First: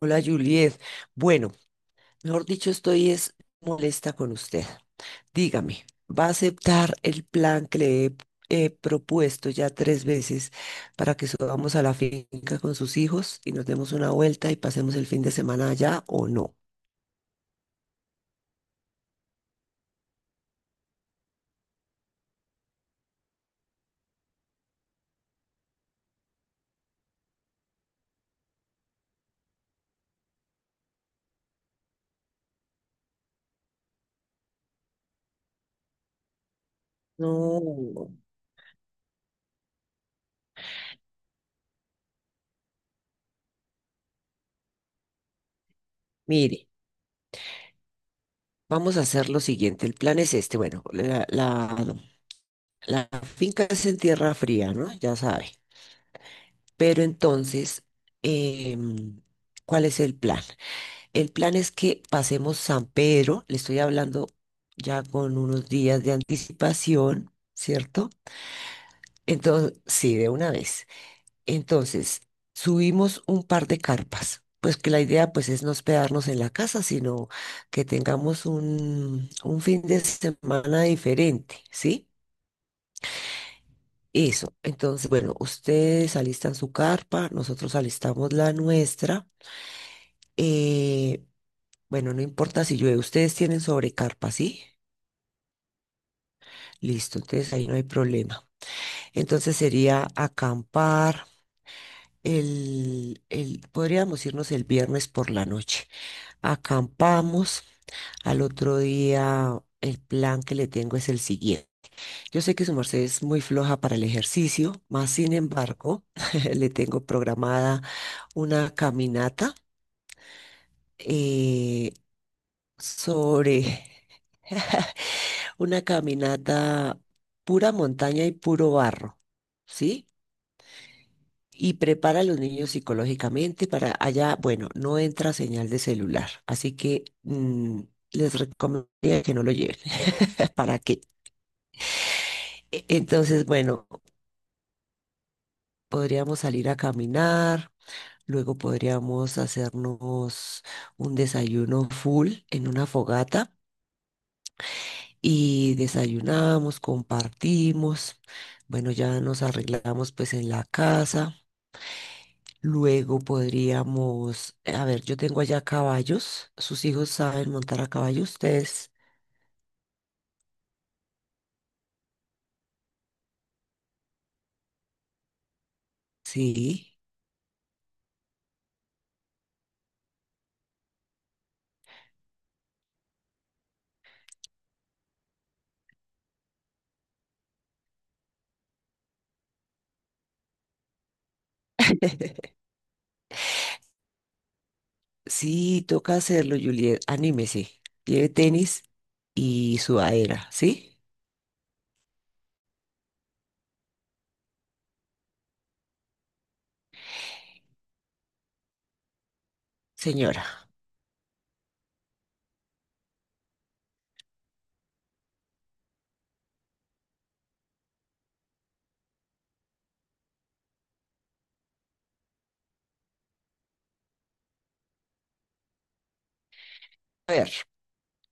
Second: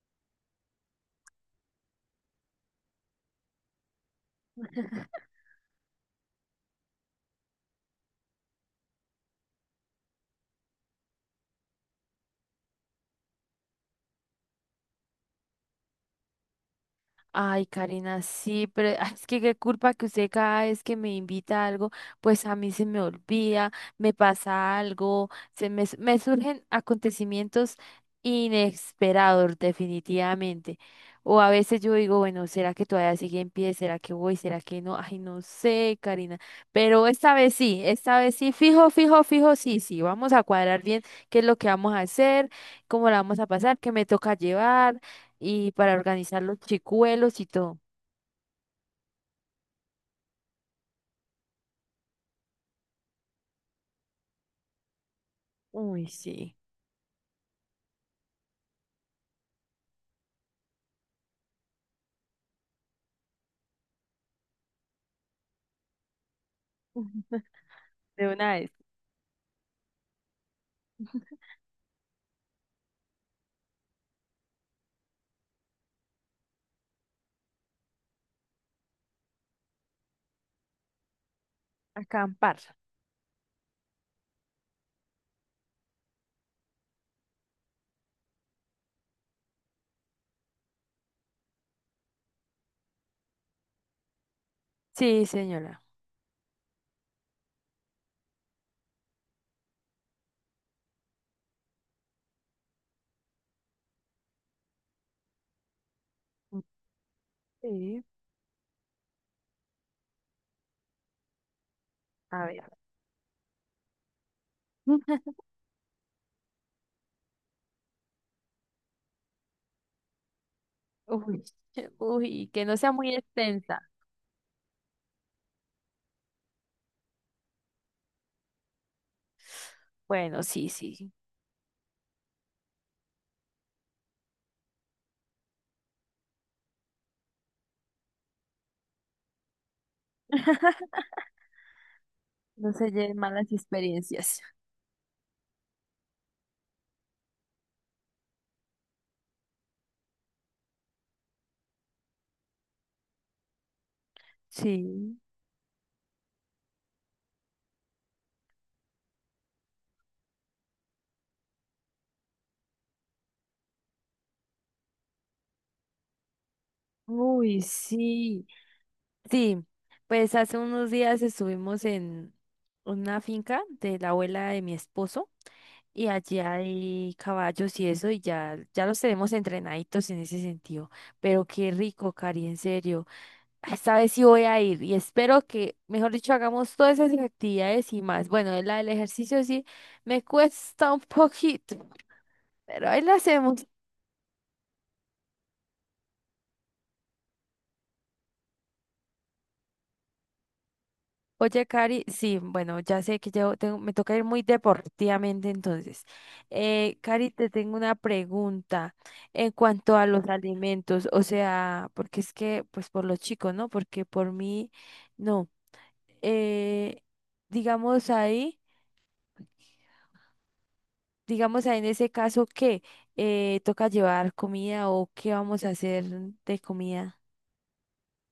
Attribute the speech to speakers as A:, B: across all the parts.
A: Hola, Juliet. Bueno, mejor dicho, estoy es molesta con usted. Dígame, ¿va a aceptar el plan que le he propuesto ya 3 veces para que subamos a la finca con sus hijos y nos demos una vuelta y pasemos el fin de semana allá o no?
B: Ay, Karina, sí, pero ay, es que qué culpa que usted cada vez que me invita a algo, pues a mí se me olvida, me pasa algo, me surgen acontecimientos inesperados, definitivamente. O a veces yo digo, bueno, ¿será que todavía sigue en pie? ¿Será que voy? ¿Será que no? Ay, no sé, Karina. Pero
A: No,
B: esta vez sí, fijo, fijo, fijo, sí, sí. Vamos a cuadrar bien qué es lo que vamos a hacer, cómo la vamos a pasar, qué me toca llevar y para organizar los
A: mire,
B: chicuelos y todo.
A: vamos a hacer lo siguiente. El plan es este. Bueno, la finca es en tierra fría, ¿no? Ya sabe.
B: Uy, sí.
A: Pero entonces, em, ¿cuál es el plan? El plan es que pasemos San Pedro, le estoy hablando ya con unos días de anticipación, ¿cierto?
B: De una vez,
A: Entonces, sí, de una vez. Entonces, subimos un par de carpas, pues que la idea pues es no hospedarnos en la casa, sino que tengamos un fin de semana diferente, ¿sí?
B: acampar.
A: Eso. Entonces, bueno, ustedes alistan su carpa, nosotros alistamos la nuestra. Eh, bueno, no importa si llueve, ustedes tienen sobrecarpa, ¿sí?
B: Sí, señora.
A: Listo, entonces ahí no hay problema. Entonces sería acampar podríamos irnos el viernes por la noche. Acampamos.
B: Sí,
A: Al otro día, el plan que le tengo es el siguiente. Yo
B: a
A: sé que su
B: ver.
A: merced es muy floja para el ejercicio, más sin embargo, le tengo programada una caminata
B: Uy,
A: eh,
B: uy, que no sea muy
A: sobre
B: extensa.
A: una caminata pura montaña y puro barro, ¿sí?
B: Bueno, sí, sí.
A: Y prepara a los niños psicológicamente para allá, bueno, no entra señal de celular, así que les recomendaría que no lo lleven. ¿Para qué?
B: No se lleven
A: Entonces,
B: malas
A: bueno,
B: experiencias.
A: podríamos salir a caminar, luego podríamos hacernos un desayuno full en una fogata
B: Sí.
A: y desayunamos, compartimos, bueno, ya nos arreglamos pues en la casa. Luego podríamos, a ver, yo tengo allá caballos. ¿Sus hijos saben
B: Uy,
A: montar a caballo
B: sí.
A: ustedes?
B: Sí, pues hace unos días estuvimos en una finca de la abuela de mi esposo. Y allí
A: Sí.
B: hay caballos y eso, y ya, ya los tenemos entrenaditos en ese sentido. Pero qué rico, Cari, en serio. Esta vez sí voy a ir y espero que, mejor dicho, hagamos todas esas actividades y más. Bueno, la del ejercicio sí me cuesta un poquito, pero ahí la hacemos.
A: Sí, toca hacerlo, Juliet. Anímese. Lleve tenis y sudadera, ¿sí?
B: Oye, Cari, sí, bueno, ya sé que yo tengo, me toca ir muy deportivamente entonces. Cari, te tengo una pregunta en cuanto a los
A: Señora.
B: alimentos, o sea, porque es que, pues por los chicos, ¿no? Porque por mí, no. Eh, digamos ahí, digamos ahí en ese caso, ¿qué? ¿Toca llevar comida o qué vamos a hacer de comida?
A: A ver.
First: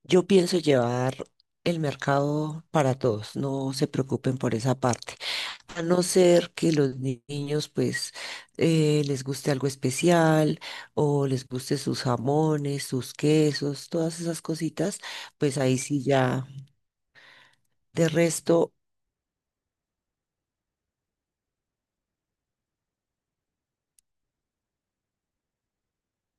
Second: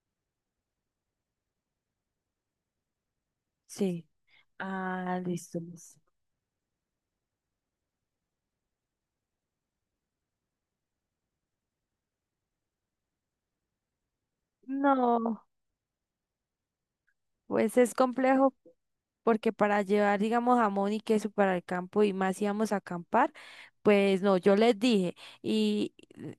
A: Yo pienso llevar el mercado para todos, no se
B: Sí.
A: preocupen por esa parte.
B: Ah, listo,
A: A
B: listo.
A: no ser que los niños pues les guste algo especial o les guste sus jamones, sus quesos, todas esas cositas,
B: No,
A: pues ahí sí ya.
B: pues es
A: De
B: complejo
A: resto,
B: porque para llevar, digamos, jamón y queso para el campo y más íbamos a acampar, pues no, yo les dije y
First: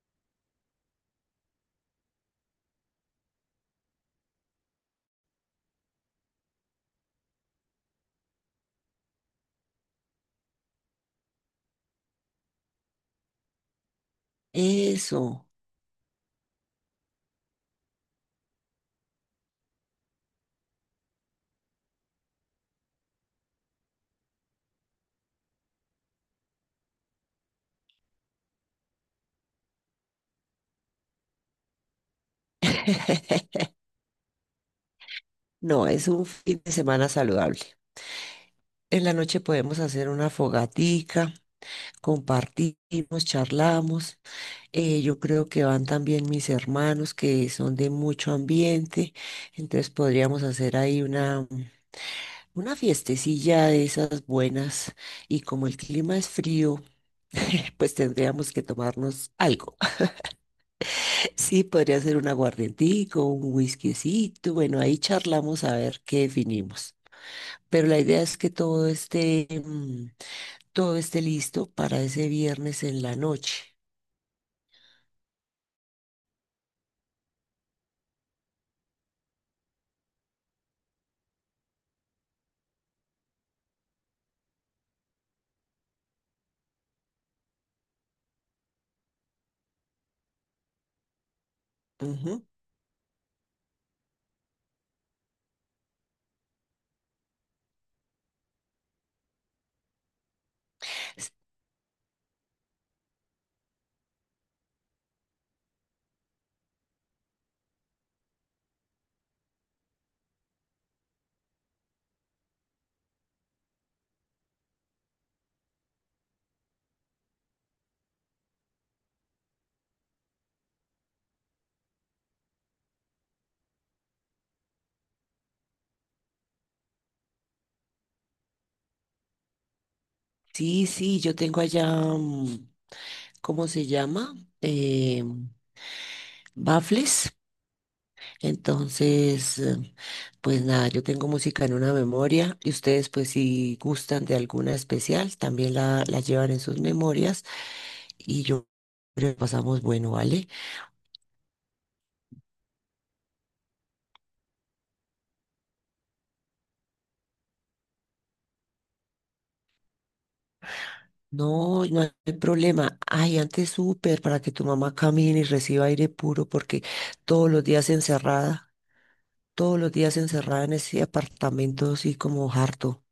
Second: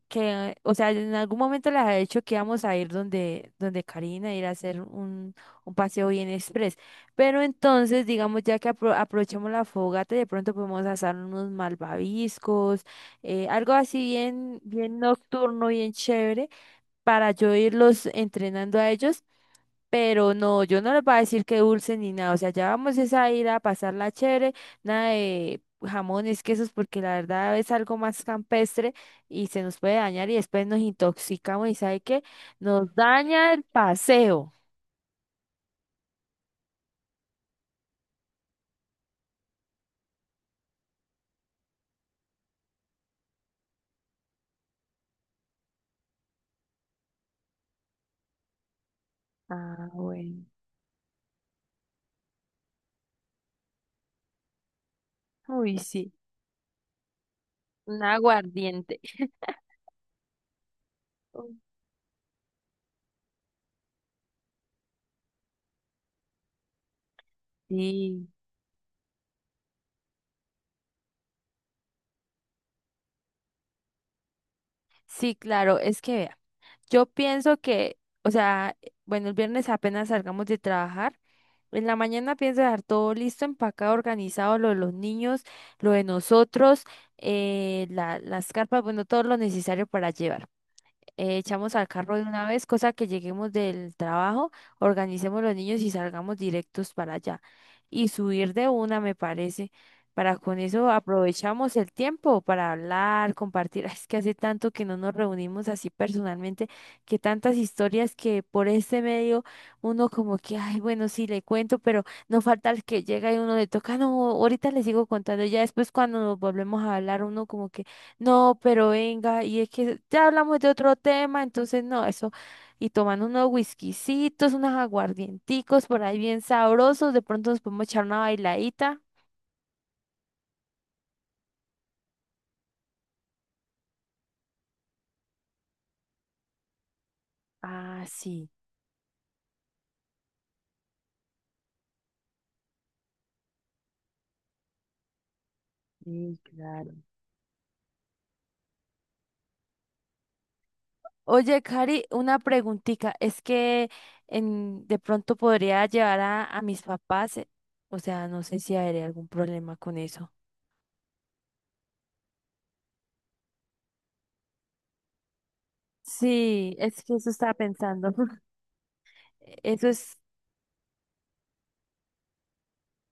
B: que, o sea, en algún momento les había dicho que íbamos a ir donde, Karina, ir a hacer un paseo bien express, pero entonces, digamos, ya que aprovechemos la fogata, de pronto podemos asar unos malvaviscos, algo así bien, bien
A: eso.
B: nocturno, bien chévere, para yo irlos entrenando a ellos pero no, yo no les voy a decir que dulce ni nada. O sea, ya vamos es a ir a pasarla chévere, nada de jamones, quesos, porque la verdad es algo más campestre y se nos puede dañar y después nos intoxicamos y ¿sabe qué? Nos daña el paseo.
A: No, es un fin de semana saludable. En la noche podemos hacer una fogatica, compartimos, charlamos. Yo creo que van también mis hermanos que son de mucho ambiente,
B: Ah,
A: entonces podríamos
B: bueno.
A: hacer ahí una fiestecilla de esas buenas y como el
B: Uy, sí.
A: clima es frío, pues
B: Un
A: tendríamos que
B: aguardiente.
A: tomarnos algo.
B: Uy,
A: Sí, podría ser un aguardientico, un whiskycito, bueno, ahí charlamos a ver qué definimos. Pero la idea
B: sí.
A: es que todo esté listo para ese viernes en la noche.
B: Sí, claro, es que vea, yo pienso que, o sea, bueno, el viernes apenas salgamos de trabajar. En la mañana pienso dejar todo listo, empacado, organizado, lo de los niños, lo de nosotros, las carpas, bueno, todo lo necesario para llevar echamos al carro de
A: Ujú.
B: una vez, cosa que lleguemos del trabajo, organicemos los niños y salgamos directos para allá. Y subir de una, me parece, para con eso
A: S-
B: aprovechamos el tiempo para hablar, compartir. Ay, es que hace tanto que no nos reunimos así personalmente, que tantas historias que por este medio uno como que, ay, bueno, sí le cuento, pero no falta el que llega y uno le toca, no, ahorita le sigo contando. Ya después cuando nos volvemos a hablar, uno como que no, pero venga, y es que ya hablamos de otro tema, entonces no, eso, y tomando unos whiskycitos, unos aguardienticos por ahí bien sabrosos, de pronto nos podemos echar una bailadita.
A: Sí, sí, yo tengo allá, ¿cómo se llama? Eh, bafles.
B: Ah, sí,
A: Entonces, pues nada, yo tengo música en una memoria y ustedes pues si gustan de alguna especial, también la
B: sí,
A: llevan en sus
B: claro.
A: memorias y yo creo que pasamos bueno, ¿vale?
B: Oye, Cari, una preguntita, es que en, de pronto podría llevar a mis papás, o sea, no sé si habría algún problema con eso.
A: No, no hay problema. Ay, antes súper para que tu mamá camine y reciba aire puro
B: Sí,
A: porque
B: es que eso
A: todos
B: estaba
A: los días
B: pensando.
A: encerrada, todos
B: Eso
A: los días
B: es
A: encerrada en ese apartamento así como harto.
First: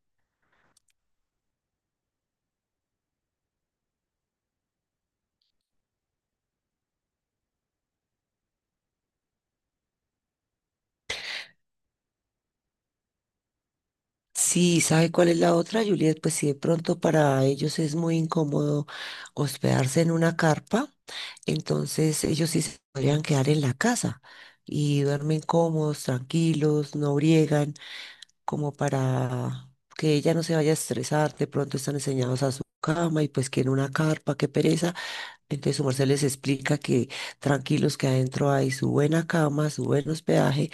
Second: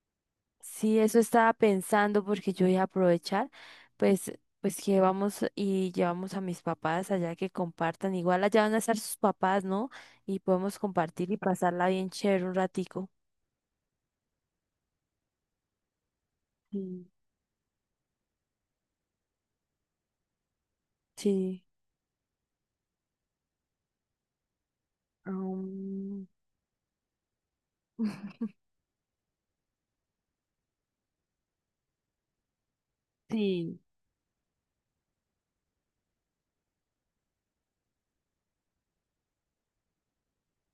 B: sí, eso estaba pensando porque yo iba a aprovechar, pues, pues que vamos y llevamos a mis papás allá que compartan. Igual allá van a estar sus papás, ¿no? Y podemos compartir y pasarla bien chévere un ratico.
A: Sí, ¿sabe cuál es la otra, Juliet? Pues si de pronto
B: Sí,
A: para ellos es muy incómodo hospedarse en una carpa,
B: sí.
A: entonces ellos sí se podrían quedar en la casa y duermen cómodos,
B: um,
A: tranquilos, no briegan, como para que ella no se vaya a estresar. De pronto están enseñados a su cama y pues quieren
B: sí,
A: una carpa, qué pereza. Entonces su merced les explica que tranquilos que adentro hay su buena cama, su buen hospedaje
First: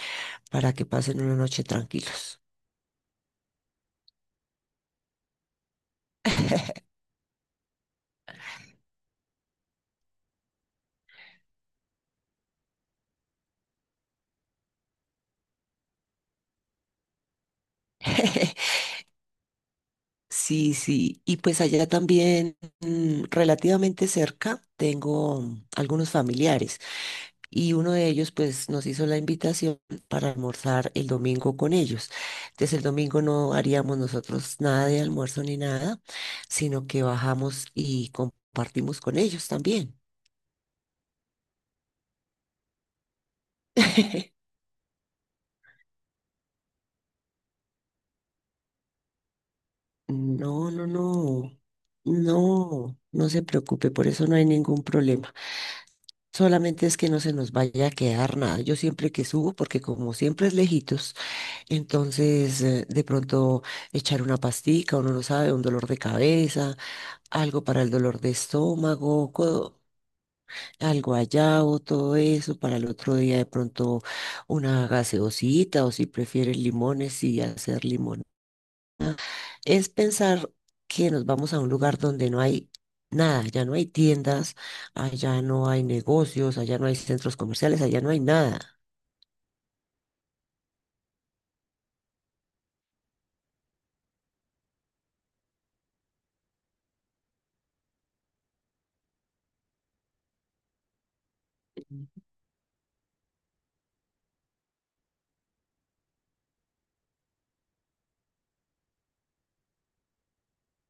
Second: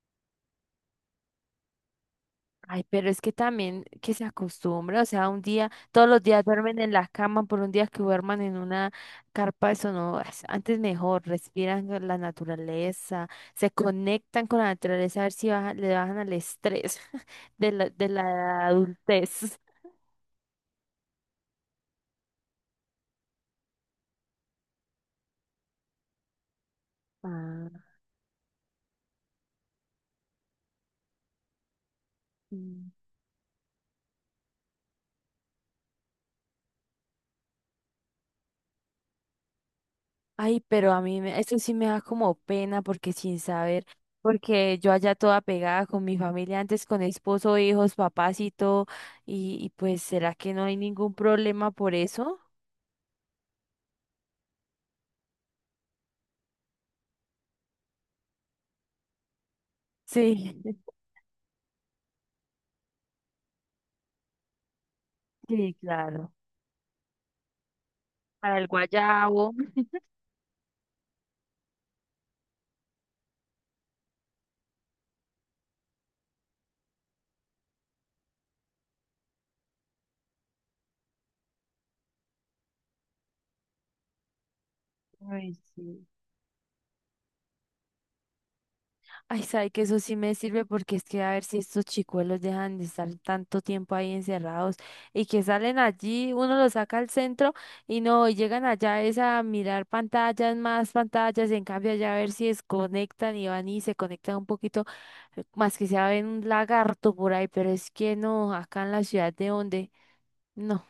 A: para que pasen una noche tranquilos.
B: ay, pero es que también que se acostumbra, o sea, un día, todos los días duermen en la cama, por un día que duerman en una carpa, eso no, es- antes mejor, respiran con la naturaleza, se conectan con la naturaleza, a ver si le bajan al estrés de la adultez.
A: Sí, sí, y pues allá también relativamente cerca tengo algunos familiares. Y
B: Ah.
A: uno de ellos pues nos hizo la invitación para almorzar el domingo con ellos. Entonces el domingo no haríamos nosotros nada de almuerzo ni nada, sino que bajamos y compartimos con ellos también.
B: Ay, pero a mí me- eso sí me da como pena porque sin saber, porque yo allá toda pegada con mi familia antes, con esposo, hijos, papás y todo, y pues ¿será que no
A: No,
B: hay
A: no,
B: ningún
A: no,
B: problema por eso?
A: no, no se preocupe, por eso no hay ningún problema. Solamente es que no se nos vaya a quedar nada. Yo siempre que subo, porque como siempre es
B: Sí,
A: lejitos, entonces de pronto echar una pastica, uno no sabe, un
B: sí,
A: dolor de
B: claro.
A: cabeza algo para el dolor de
B: Para el
A: estómago,
B: guayabo.
A: algo allá o todo eso, para el otro día de pronto una gaseosita o si prefieres limones y hacer limón. Es pensar que nos vamos a un lugar donde no hay nada, ya no hay tiendas, allá
B: Ay,
A: no hay
B: sí.
A: negocios, allá no hay centros comerciales, allá no hay nada.
B: Ay, sabe que eso sí me sirve porque es que a ver si estos chicuelos dejan de estar tanto tiempo ahí encerrados y que salen allí, uno los saca al centro y no y llegan allá es a mirar pantallas, más pantallas, en cambio allá a ver si desconectan y van y se conectan un poquito, más que sea ven un lagarto por ahí, pero es que no, acá en la ciudad de donde, no.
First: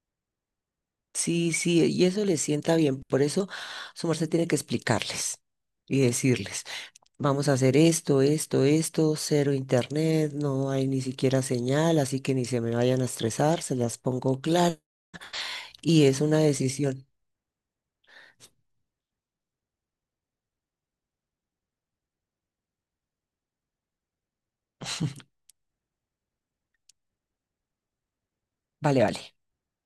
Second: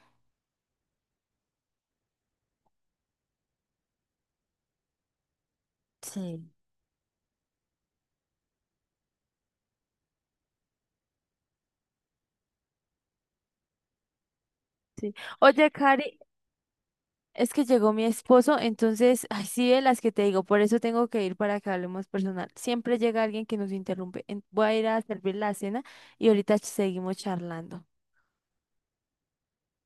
A: Sí, sí, y eso les sienta bien, por eso su merced tiene que explicarles y
B: Sí.
A: decirles. Vamos a hacer esto, esto, esto, cero internet, no hay ni siquiera señal, así que ni se me vayan a estresar, se las pongo claras
B: Sí. Oye,
A: y
B: Cari,
A: es una decisión.
B: es que llegó mi esposo, entonces, ay, sí, de las que te digo, por eso tengo que ir para que hablemos personal. Siempre llega alguien que nos interrumpe. En- voy a ir a servir la cena y ahorita seguimos charlando.
A: Vale, vale.